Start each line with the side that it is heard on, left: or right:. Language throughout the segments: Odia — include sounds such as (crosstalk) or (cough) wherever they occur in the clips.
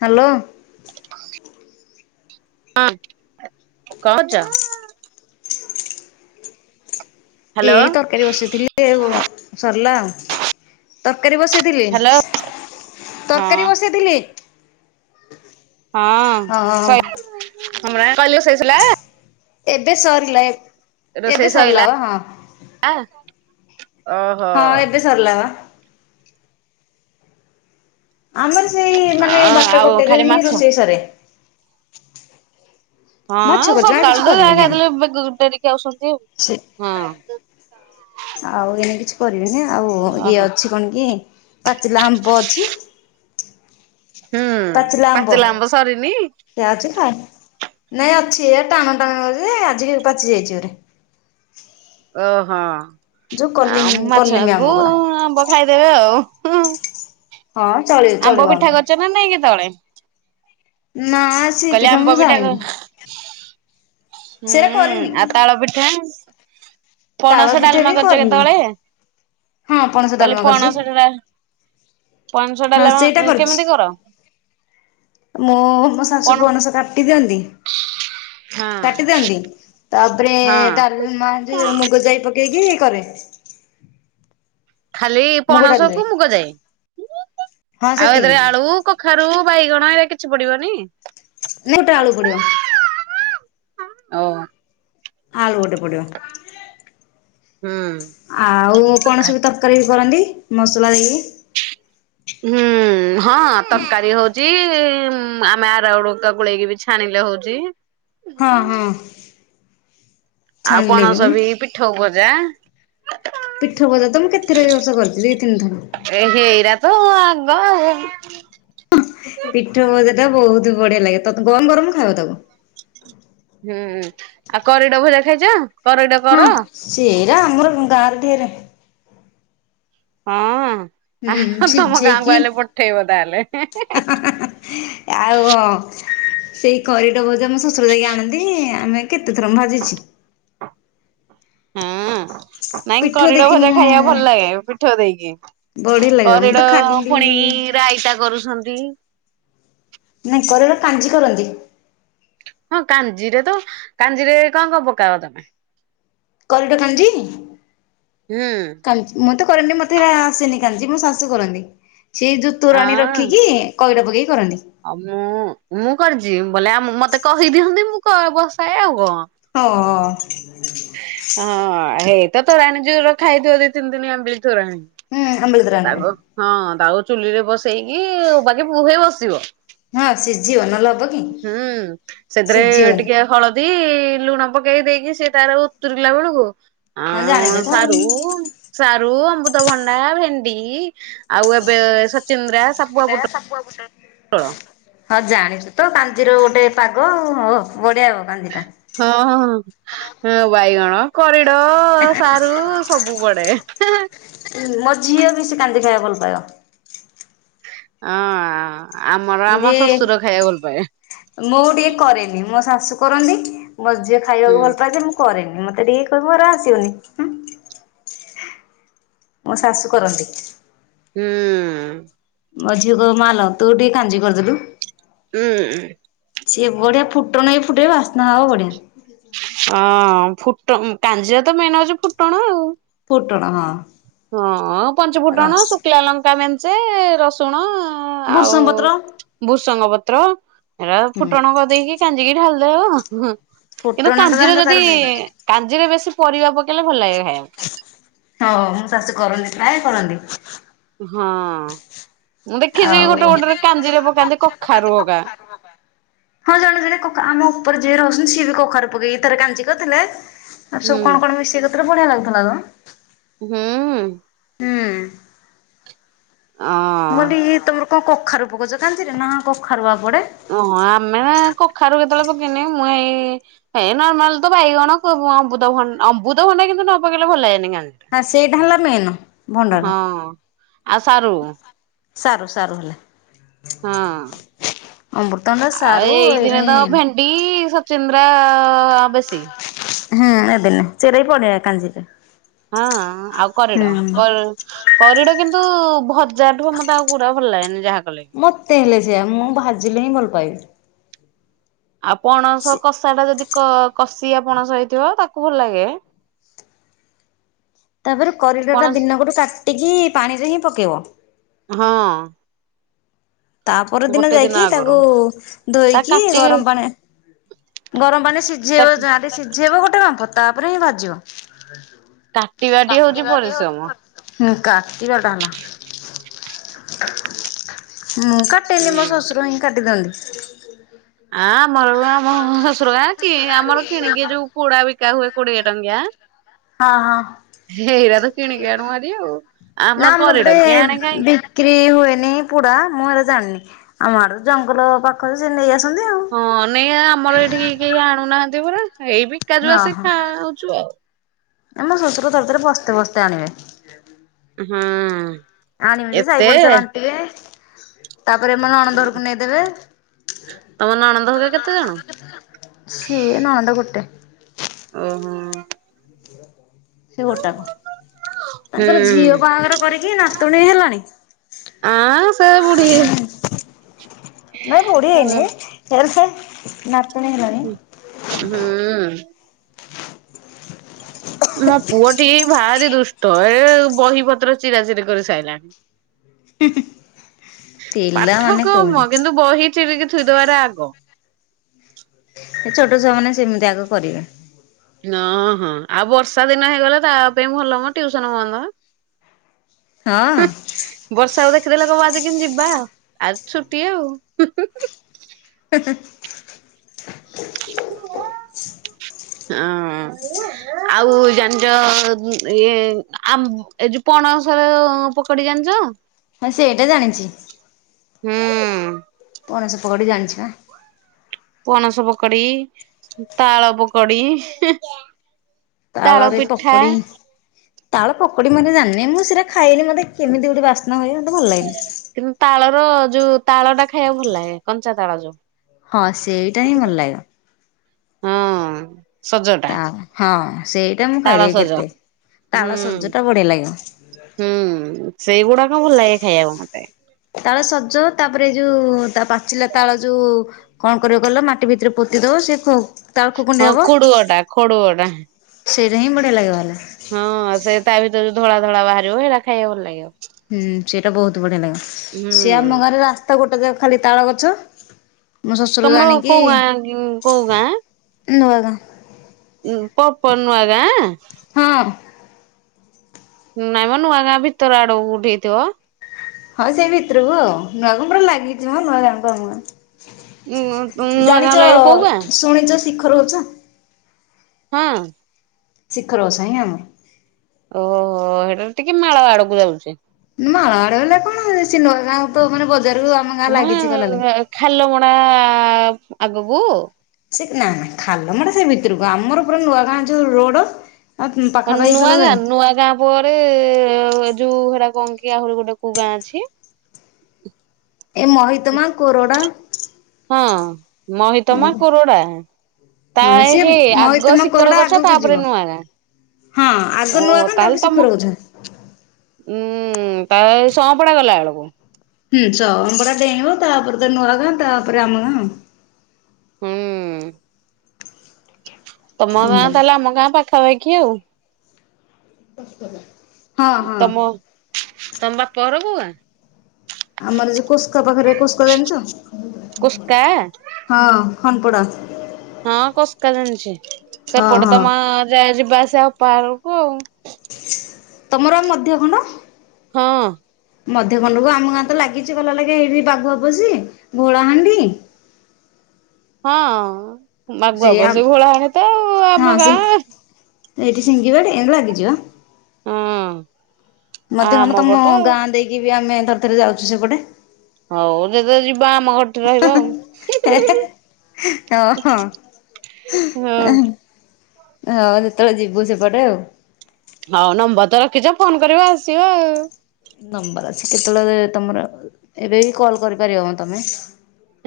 left: ହ୍ୟାଲୋ।
right: ହଁ କଣ କରୁଚ। ହ୍ୟାଲୋ
left: ଏଇ ତରକାରୀ ବସେଇଥିଲି ସରିଲା। ତରକାରୀ ବସେଇଥିଲି
right: ହ୍ୟାଲୋ ହଁ
left: ତରକାରୀ ବସେଇଥିଲି।
right: ହଁ
left: ହଁ
right: ସଇଲା। (unintelligible)
left: ଏବେ ସରିଲା ଏ
right: ରୋଷେଇ ସଇଲା ଆ
left: ହଁ ଏବେ ସରିଲା ବା ଆମର ସେଇ ମାନେ
right: ଆଉ
left: ବାରଟା
right: ଆଉ
left: ଗୋଟେରେ
right: ଖାଲି
left: ହିଁ
right: ମାଛ
left: ରୋଷେଇ ସରେ। ମାଛ
right: ହଁ
left: କଚା
right: ସକାଳୁ
left: କିଛି
right: ତ ଯାହା
left: କରିବିନି ଆଜି
right: ଖାଇଦେଲେ ଡେରି ଖାଉଛନ୍ତି
left: ସେ
right: ଆଉ ହଁ।
left: ଆଉ ଏଇନା କିଛି କରିବିନି ଆଉ
right: ହଁ
left: ଇଏ
right: ଓହୋ
left: ଅଛି କଣ କି ପାଚିଲା ଆମ୍ବ ଅଛି।
right: ହୁଁ
left: ପାଚିଲା ଆମ୍ବ। ସେଇଆ ଅଛି ଖାଇ ନାଇଁ ଅଛି ଏ ଟାଣ ଟାଣୁଆ ଯେ ଆଜିିକି ପାଚିଯାଇଚି ଗୁରେ।
right: ଓହୋ
left: ଯୋଉ
right: ଆ
left: କଲିମି କଲିମି ଆମ୍ବ
right: ମାଛକୁ
left: ଗୁରା।
right: ଆମ୍ବ ଖାଇଦେବେ ଆଉ ହୁଁ।
left: ହଁ ଚଳିବ ଚଳିବ ଆମର।
right: କରିଛ ନାଇଁ କେତେବେଳେ
left: ନା ସେ
right: କହିଲେ
left: ପିଠା ମୁଁ
right: ଆମ୍ବ ବିିଠା
left: ଜାଣିନି
right: ହୁଁ
left: ସେଟା କରିନି
right: ଆଉ ତାଳ ପିଠା।
left: ତାଳ
right: ପଣସ
left: ପିଠା
right: ଡାଲମା
left: ବି
right: କରିଛ
left: କରିନି
right: କେତେବେଳେ
left: ହଁ ପଣସ
right: କହିଲି
left: ଡାଲମା କରିଛି
right: ପଣସ ଡା ପଣସ
left: ହଁ ସେଇଟା
right: ଡାଲମା
left: କରିଛି
right: କେମିତି କର?
left: ମୁଁ ମୋ ଶାଶୁ
right: ପଣ
left: ପଣସ କାଟି ଦିଅନ୍ତି।
right: ହଁ
left: କାଟି ଦିଅନ୍ତି ତାପରେ
right: ହଁ
left: ଡାଲମା ମୁଗ ଯାଇ ପକେଇ କେଇକି କରେ।
right: ଖାଲି
left: ମୁଗ ଡାଲିରେ
right: ପଣସକୁ ମୁଗ ଜାଇ।
left: ହଁ
right: ଆଉ
left: ସେତିକି
right: ଏଥିରେ ଆଳୁ, କଖାରୁ, ବାଇଗଣ ଏଇଟା କିଛି ପଡିବନି।
left: ନୂଟା ଆଳୁ ପଡିବ।
right: ଓ
left: ଆଳୁ ଗୋଟେ ପଡିବ।
right: ହୁଁ
left: ଆଉ
right: ଖା
left: ପଣସ ବି ତରକାରୀ ବି କରନ୍ତି ମସଲା ଦେଇକି।
right: ହୁଁ। ହଁ ତରକାରୀ ହଉଛି ଆମେ ଆରାରୁଟ୍ ହେକା ଗୋଳେଇକି ବି ଛାଣିଲେ ହଉଛି।
left: ହଁ ହଁ।
right: ଆଉ
left: ଛାଣିଲେ
right: ପଣସ
left: ମୁଁ
right: ବି ପିଠଉ ଭଜା।
left: ପିଠଉ ଭଜା ତ ମୁଁ କେତେଥର ଏ ବର୍ଷ କରିଛି ଦି ତିନିଥର।
right: ଏ ହେଇରା ତ ଆଗ ଆଉ।
left: ପିଠ ଭଜାଟା ବହୁତ ବଢିଆ ଲାଗେ। ଗରମ ଗରମ ଖାଇବ ତାକୁ।
right: ହୁଁ ଆଉ କରିଡ ଭଜା ଖାଇଛ କରିଡ
left: ହଁ।
right: କର।
left: ସେଇରା ଆମର ଗାଁରେ
right: ହଁ
left: ହୁଁ
right: ଆ ତମ ଗାଁକୁ
left: ସିଝେଇକି
right: ଆଇଲେ ପଠେଇବ ତାହେଲେ (unintelligible)
left: ଆଉ ହଁ ସେଇ କରିଡ ଗଜା ଆମ ଶଶୁର ଯାଇକି ଆଣନ୍ତି। ଆମେ କେତେଥର ମୁଁ ଭାଜିଛି।
right: ହଁ। ନାଇଁ
left: ପିଠଉ
right: କରିଡ଼
left: ଦେଇକି
right: ଭଜା
left: ମୁଁ
right: ଖାଇବାକୁ ଭଲ ଲାଗେ ପିଠଉ ଦେଇକି।
left: ବଢିଆ ଲାଗିବ ମୁଁ ତ
right: କରିଡ
left: ଖାଲି
right: ପୁଣି ରାଇତା କରୁଛନ୍ତି।
left: ନାହିଁ କରିଡ଼ କାଞ୍ଜି କରନ୍ତି।
right: ହଁ କାଞ୍ଜିରେ ତ କାଞ୍ଜିରେ କଣ କଣ ପକାଅ ତମେ?
left: କରିଡ଼ କାଞ୍ଜି।
right: ହୁଁ।
left: ମୁଁ ତ କରେନି ମୋତେ ଆସେନି କାଞ୍ଜି। ମୋ ଶାଶୁ କରନ୍ତି ସେ ଜୋଉ ତୁରାଣି
right: ଆଁ
left: ରଖିକି କଇଡ଼ ପକେଇ କରନ୍ତି।
right: ଆଉ ମୁଁ ମୁଁ କରିଛି ବୋଲେ ଆ ମତେ କହିଦିଅନ୍ତି ମୁଁ ବସାଏ ଆଉ କଣ।
left: ହଁ।
right: ହଁ ହେଇତ ତୋରାଣୀ ଯୋଉ ରଖା ହେଇଥିବ ଦି ତିନି ଦିନ ଆମ୍ୱଳି ତୋରାଣୀ।
left: ହଁ ଆମ୍ବିଳି
right: ତା
left: ତୋରାଣୀରେ
right: ହଁ ତାକୁ ଚୁଲିରେ ବସେଇକି ବାକି ବୁହେ ବସିବ।
left: ହଁ ସିଝିବ ନହେଲେ ହବ କି?
right: ହୁଁ ସେଥିରେ
left: ସିଝିବନି
right: ଟିକେ ହଳଦୀ ଲୁଣ ପକେଇ ଦେଇକି ସେ ତାର ଉତୁରିଲା ବେଳକୁ
left: ହଁ ଜାଣିଛ
right: ହ
left: ତ ଆଉ।
right: ସାରୁ ସାରୁ, ଅମୃତଭଣ୍ଡା, ଭେଣ୍ଡି ଆଉ ଏବେ ସଚିନ୍ଦ୍ରା ସପୁଆ ପୁଟ
left: ସାପୁଆ (unintelligible)
right: (unintelligible)
left: ହଁ ଜାଣିଛୁ ତ କାଞ୍ଜିର ଗୋଟେ ପାଗ ଆଉ ବଢିଆ ହବ କାଞ୍ଜିଟା।
right: ହଁ ହଁ। ହେଁ ବାଇଗଣ କରିଡ ସାରୁ ସବୁ ପଡେ ହେଁ ହେଁ।
left: ଉଁ ମୋ ଝିଅ ବେଶୀ କାନ୍ଦି ଖାଇଆକୁ ଭଲ ପାଇବ।
right: ଅଁ ଆ ଆମର ଆମ
left: ଯେ
right: ଶଶୁର ଖାଇଆକୁ ଭଲପାଏ।
left: ମୁଁ ଟିକେ କରେନି ମୋ ଶାଶୁ କରନ୍ତି ମୋ ଝିଅ
right: ହୁଁ
left: ଖାଇବାକୁ ଭଲ ପାଏ ଯେ ମୁଁ କରେନି ମତେ ଟିକେ କହିବୁ ମୋର ଆସିବନି ହୁଁ। ମୋ ଶାଶୁ କରନ୍ତି।
right: ହୁଁ।
left: ମୋ ଝିଅ କହିବ ମା ଲୋ ତୁ ଟିକେ କାଞ୍ଜି କରିଦେଲୁ।
right: ଉଁ
left: ସିଏ ବଢିଆ ଫୁଟଣ ବି ଫୁଟେଇବେ ବାସ୍ନା ହବ ବଢିଆ।
right: ଅଁ ଫୁଟ ଉଁ କାଞ୍ଜିରେ ତ ମେନ୍ ହଉଚି ଫୁଟଣ ଆଉ।
left: ଫୁଟଣ ହଁ।
right: ହଁ ପଞ୍ଚ ଫୁଟଣ
left: ରସ
right: ଶୁକିଲା ଲଙ୍କା ମେଞ୍ଚେ ରସୁ ତୁଣ ଆଉ
left: ଭୃଷଙ୍ଗ ପତ୍ର
right: ଭୃସଙ୍ଗ ପତ୍ର ହେରା
left: ହୁଁ
right: ଫୁଟଣ କର ଦେଇକି କାଞ୍ଜି କି ଢାଲି ଦବ ହୁଁ କିନ୍ତୁ
left: ଫୁଟଣଟା ବା
right: କାଞ୍ଜିର
left: ହେଲା ତାର
right: ଯଦି
left: ମେନ୍।
right: କାଞ୍ଜିରେ ବେଶୀ ପରିବା ପକେଇଲେ ଭଲ ଲାଗେ ଖାଇଆକୁ।
left: ହଁ ମୋ ଶାଶୁ କରନ୍ତି ପ୍ରାୟ କରନ୍ତି।
right: ହଁ ମୁଁ ଦେଖିଛି
left: ଆଉ
right: ଗୋଟେ ଗୋଟେରେ କାଞ୍ଜିରେ ପକାନ୍ତି କଖାରୁୁ ହକା।
left: ହଁ ଜଣେ ଜଣେ କକା ଆମ ଉପରେ ଯିଏ ରହୁଛନ୍ତି ସିଏ ବି କଖାରୁ ପକେଇକି ଥରେ କାଞ୍ଜି କରିଥିଲେ ଆଉ
right: ହୁଁ
left: ସବୁ କଣ କଣ ମିଶେଇ କରିଥିଲେ ବଢିଆ ଲାଗୁଥେଲା ତ।
right: ହୁଁ।
left: ମୁଁ
right: ଆ ଅଁ
left: ମୁଁ (unintelligible) ଟିକି ତମର କଁ କଖାରୁ ପକଉଚ କାଞ୍ଜିରେ ନା ହଁ କଖାରୁ ବା ପଡେ।
right: ଓହୋ ଆମେ ବା କଖାରୁ କେତେବେଳେ ପକେଇନି ମୁଁ ଏଇ ଏ ନର୍ମାଲ୍ ତ ବାଇଗଣ କୋବୁ ଅବୁଂତଭନ୍ ଅବୁଂତଭଣ୍ଡା କିନ୍ତୁ ନ ପକେଇଲେ ଭଲ ଲାଗେନି କାନ୍
left: ହଁ ସେଇଟା ହେଲା ମେନ ଭଣ୍ଡାଟା।
right: ଆଉ ସାରୁ।
left: ସାରୁ ସାରୁ ହେଲା।
right: ହଁ
left: ଅମୃତଭଣ୍ଡା
right: ଆଉ
left: ସାରୁ
right: ଏଇ
left: ଏଇରା
right: ଦିନେ ତ
left: ହୁଁ
right: ଭେନ୍ ଡି ସଚିନ୍ଦ୍ରା ବେଶୀ।
left: ହେଁ ଏବେ ନୁହଁ ସେଇରା ବି ପଡେ କାଞ୍ଜିରେ।
right: ହଁ ଆଉ
left: ହୁଁ
right: କରିଡ କର୍ କରିଡ କିନ୍ତୁ ଭଜାଠୁ ମତେ ଆଉ ପୁରା ଭଲ ଲାଗେନି ଯାହା କଲେ ବି।
left: ମୋତେ ହେଲେ ସେଇଆ ମୁଁ ଭାଜିଲେ ହିଁ ଭଲପାଏ।
right: ଆଉ ପଣସ କଷାଟା ଯଦି କ କଷିଆ ପଣସ ହେଇଥିବ ତାକୁ ଭଲ ଲାଗେ।
left: ତାପରେ କରିଡଟା
right: ପଣସ
left: ଦିନ ଗୋଟେ କାଟିକି ପାଣିରେ ହିଁ ପକେଇବ।
right: ହଁ।
left: ତା ପର ଦିନ
right: ଗୋଟେ
left: ଯାଇକି
right: ଆଗରୁ
left: ତାକୁ
right: ତା
left: ଧୋଇକି
right: କାଟି
left: ଗରମ ପାଣି ଗରମ ପାଣିରେ
right: ତା
left: ସିଝେଇବ ଯାହେଲେ ସିଝେଇବ ଗୋଟେ ବାମ୍ଫ ତାପରେ ହିଁ ଭାଜିବ।
right: କାଟିବାଟି ହଉଚି ପରିଶ୍ରମ।
left: ହୁଁ କାଟିବାଟା ହେଲା ମୁଁ କାଟେନି ମୋ
right: ହୁଁ
left: ଶଶୁର ହିଁ କାଟି ଦିଅନ୍ତି।
right: ଆ ମଲା ମୋ ଶଶୁର ଗାଁ କି ଆମର କିଣିକି ଯୋଉ ପୁଡା ବିକା ହୁଏ କୋଡିଏ ଟଙ୍କିଆ
left: ହଁ ହଁ।
right: ହେଇରା ତ କିଣିକି ଆଣୁ ଭାରି ଆଉ ଆମର କରିଡ କିଏ ଆଣେ କାଇଁ।
left: ବିକ୍ରୀ ହୁଏନି ପୋଡା ମୁଁ ହେରା ଜାଣିନି ଆମ ଆଡ ଜଙ୍ଗଲ ପାଖରେ ସେ ନେଇ ଆସନ୍ତି ଆଉ।
right: ହଁ ନେଇ ଆ ଆମର ଏଇଠିକି କେହି ଆଣୁନାହାଁନ୍ତି ପରା ଏଇ ବିକା ଯୋଉ ଆସେ ଖାଉଛୁ ଆଉ।
left: ଏ ମୋ ଶଶୁର ଥର ଥରେ ବସ୍ତେ ବସ୍ତେ ଆଣିବେ।
right: ହୁଁ।
left: ଆଣିବି ଯେ ସାଇ
right: ଏତେ
left: ପଡିଶା ବାଣ୍ଟିବେ, ତାପରେ ମୋ ନଣନ୍ଦ ଘରକୁ ନେଇଦେବେ।
right: ତମ ନଣନ୍ଦ ହରିକା କେତେ ଜଣ?
left: ସେ ନଣନ୍ଦ ଗୋଟେ।
right: ଓହୋ।
left: (unintelligible) ସେ ଗୋଟାକ, ତାଙ୍କର ଝିଅ
right: ହୁଁ।
left: ବାହାଘର କରିକି ନାତୁଣୀ ହେଲାଣି।
right: ଆଁ ସେ ବୁଢୀ
left: ନାଇଁ ବୁଢ଼ୀ
right: ହୁଁ।
left: ହେଇନି। ଫେର ସେ ନାତୁଣୀ ହେଲାଣି।
right: ହୁଁ। ମୋ ପୁଅଟି ଭାରି ଦୁଷ୍ଟ ଏ ବହି ପତ୍ର ଚିରାଚିରି କରି ସାଇଲାଣି। ପାଠ
left: ପିଲାମାନେ କୁହନି
right: କମ କିନ୍ତୁ ବହି ଚିରିକି ଥୋଇଦବାର ଆଗ।
left: ସେ ଛୋଟ ଛୁଆ ମାନେ ସେମିତି ଆଗ କରିବେ।
right: ନ ହଁ ଆଉ ବର୍ଷା ଦିନ ହେଇଗଲେ ତା ପାଇଁ ଭଲମ ଟିଉସନ ବନ୍ଦ।
left: ହଁ।
right: ବର୍ଷାକୁ ଦେଖିଦେଲେ କବ ଆଜି କିମିତି ଯିବା ଆଉ ଆଜି ଛୁଟି ଆଉ।
left: (unintelligible) (inaudible)
right: ଆଁ ଉ। ଆଉ ଜାଣିଛ ଇଏ ଆ ଏ ଯଉ ପଣସର ପ କରି ଜାଣିଛ?
left: ହଁ ସେଇଟା ଜାଣିଛି।
right: ହୁଁ।
left: ପଣସ ପକଡ଼ି ଜାଣିଛ ଆଁ।
right: ପଣସ ପକଡି, ତାଳ ପକଡି।
left: ତାଳରେ ପକଡି। ତାଳ ପକଡି ମୁ ଏରା ଜାନିନି ମୁଁ ସେଇଟା ଖାଇନି ମୋତେ କେମିତି ଗୋଟେ ବାସ୍ନା ହୁଏ ମତେ ଭଲ ଲାଗେନି।
right: କିନ୍ତୁ ତାଳର ଯୋଉ ତାଳ ଟା ଖାଇବାକୁ ଭଲ ଲାଗେ, କଞ୍ଚା ତାଳ ଯୋଉ।
left: ହଁ ସେଇଟା ହିଁ ଭଲ ଲାଗିବ।
right: ହଁ ସଜ।
left: ତା ହଁ ସେଇଟା ମୁଁ ଖାଇଦେବି
right: ସଜ ହୁଁ।
left: କେତେ ତାଳ ସଜ ଟା ବଢିଆ ଲାଗିବ।
right: ହୁଁ ସେଇଗୁଡାକ ଭଲ ଲାଗେ ଖାଇବାକୁ ମତେ।
left: ତାଳ ସଜ୍ଜ ତାପରେ ଯୋଉ ତା ପାଚିଲା ତାଳ ଯୋଉ କଣ କରିବ କହିଲ ମାଟି ଭିତରେ ପୋତି ଦଉ ସେ କୋ
right: ହଁ କୋଡୁଅ ଟା ଖୋଡୁଆ ଟା।
left: ସେଇରା ହିଁ ବଢିଆ ଲାଗିବ ହେଲେ।
right: ହଁ ସେ ତା ଭିତରେ ଯୋଉ ଧଳା ଧଳା ବାହାରିବ ହେରା ଖାଇବାକୁ ଭଲ ଲାଗିବ।
left: ହୁଁ ସେଇଟା ବହୁତ ବଢିଆ ଲାଗିବ,
right: ହୁଁ
left: ସେ ଆମ ଗାଁରେ ରାସ୍ତା ଗୋଟେ ଯା ଖାଲି ତାଳ ଗଛ। ମୁଁ ଶ୍ୱଶୁର
right: ତମର
left: ଜାଣିକି,
right: କୋଉ ଗାଁ କୋଉ
left: ନୂଆ ଗାଁ।
right: ପ ପ ନୂଆ ଗାଁ।
left: ହଁ
right: ନାଇଁମ ନୂଆ ଗାଁ ଭିତର ଆଡକୁ କୋଉଠି ହେଇ ଥିବ।
left: ହଁ ସେଇ ଭିତରକୁ ଆଉ, ନୂଆ କ ପୁରା ଲାଗିଛି ମ ନୂଆ ଗାଁ କୁ ଆମ
right: ଉଁ
left: ଗାଁ।
right: ନୂଆ ଗାଁ
left: ଜାଣିଚ
right: ଲାଗି କୋଉ ଗାଁ
left: ଶୁଣିଚ ଶିଖ ରହୁଛ?
right: ହଁ।
left: ଶିଖର ଗୋସାଇଁ ଆଉ।
right: ଓହୋ, ସେଇଟା ଟିକେ ମାଳ ଆଡକୁ ଯାଉଛି।
left: ମାଳ ଆଡ ହେଲେ କଣ ହୁଏ, ସିଏ ନୂଆ ଗାଁକୁ ତ ମାନେ ବଜାରକୁ ଆମ ଗାଁ
right: ହ
left: ଲାଗିଛି କହିଲା ବେଳେ।
right: ମା ଖାଲମଣା ଆଗକୁ
left: ସେ ନା ନା ଖାଲମଡା ସେ ଭିତରକୁ, ଆମର ପୁରା ନୂଆ ଗାଁ ଯୋଉ ରୋଡ ଆଉ
right: ହଁ
left: ପାଖାପାଖି
right: ନୂଆ
left: ଗଲା
right: ଗାଁ,
left: ଯାଏ
right: ନୂଆ ଗାଁ ପରେ ଯୋଉ ସେଇଡା କଣ କି ଆହୁରି ଗୋଟେ କୋଉ ଗାଁ ଅଛି
left: ଏ ମହିତମା, କୋରଡ଼ା
right: ହଁ, ମହିତମା, କୋରଡା ତା
left: ହଁ ସିଏ
right: ହେ ଆଗ
left: ମହିତମା
right: ଶିଖର
left: କୋରଡା
right: ଗଛ,
left: ଆଗକୁ ଯିବ।
right: ତାପରେ ନୂଆ ଗାଁ।
left: ହଁ
right: ଓ
left: ଆଗ ନୂଆ ଗାଁ, ତାପରେ ଶିଖର ଗୋଛା।
right: ଉମ୍ ତାପରେ ସଁପଡା ଗଲା ବେଳକୁ।
left: ହୁଁ। ସଁପଡା ଡେଇଁବ ତାପରେ ତ ନୂଆ ଗାଁ, ତାପରେ ଆମ ଗାଁ ଆଉ।
right: ହଁ। ତମ
left: ହୁଁ
right: ଗାଁ ତାହେଲେ ଆମ ଗାଁ ପାଖାପାଖି ଆଉ।
left: (unintelligible)
right: ତମ, ତମ ବାପ ଘର କୋଉ ଗାଁ?
left: ଆମର ଯୋଉ କୋସ୍କ ପାଖରେ କୋସ୍କ ଜାଣିଛ?
right: କୋସ୍କା
left: ହଁ ଖଣ୍ଡପଡ଼ା।
right: ହଁ କୋସ୍କା ଜାଣିଚି।
left: ହଁ
right: ସେପଟେ
left: ହଁ
right: ତମ ଯାଏ ଯିବା ଆସିବା ଅପା ଘରକୁ ଆଉ।
left: ତମର ଆ ମଧ୍ୟ ଖଣ୍ଡ?
right: ହଁ।
left: ମଧ୍ୟ ଖଣ୍ଡକୁ ଆମ ଗାଁ ତ ଲାଗିଛି, ଗଲା ଲାଗି ହେଇକି ବାଘୁଆପୋଷି, ଘୋଳାହାଣ୍ଡି
right: ହଁ,
left: ସେ
right: ବାଘୁଆପୋଷି, ଘୋଳାହାଣ୍ଡି ତ ଆଉ
left: ହଁ
right: ଆମ
left: ସି
right: ଗାଁ
left: ଏଇଠି ସିଙ୍ଗିବାଡି ଏମତି ଲାଗିଚି ବା।
right: ହଁ। ଆ
left: ମଧ୍ଯ
right: ଆମ
left: ଖଣ୍ଡ ତମ
right: ପଟ ଆଉ
left: ଗାଁ ଦେଇକି ବି ଆମେ ଥରଥରେ ଯାଉଛୁ ସେପଟେ।
right: ହଉ ଯେତେବେଳେ ଯିବ ଆମ ଘରଟି ରହିବ ଆଉ। ହୁଁ ହୁଁ ହୁଁ।
left: ହଁ ହଁ।
right: ହଁ
left: ହେ ହଉ ଯେତେବେଳେ ଯିବୁ ସେପଟେ ଆଉ। ‌
right: ହଉ ନମ୍ବର ତ ରଖିଛ, ଫୋନ୍ କରିବ ଆସିବ ଆଉ।
left: ନମ୍ବର ଅଛି କେତେବେଳେ ତମର ଏବେ ବି କଲ୍ କରିପାରିବ ମ ତମେ।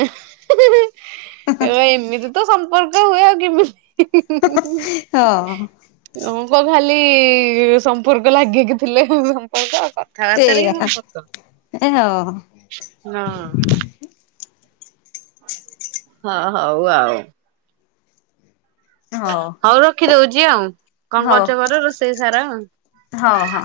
right: ହୁଁ ହୁଁ ଅ ଏମିତି ତ ସମ୍ପର୍କ ହୁଏ ଆଉ କେମିତି (unintelligible)
left: ହଁ
right: ହଁ ପା ଖାଲି ସମ୍ପର୍କ ଲାଗିକିି ଥିଲେ ସମ୍ପର୍କ ଆଉ କଣ? ଥାର
left: ଏଇଆ
right: ଥାରକି ମୁଁ (unintelligible)
left: ଏ ହଁ
right: ହଁ। ହଁ ହଉ ଆଉ।
left: ହଉ।
right: ହଉ ରଖି ଦଉଚି ଆଉ, କଣ
left: ହଉ
right: କରୁଚ କର ରୋଷେଇ ସାର ଆଉ।
left: ହଉ ହଁ।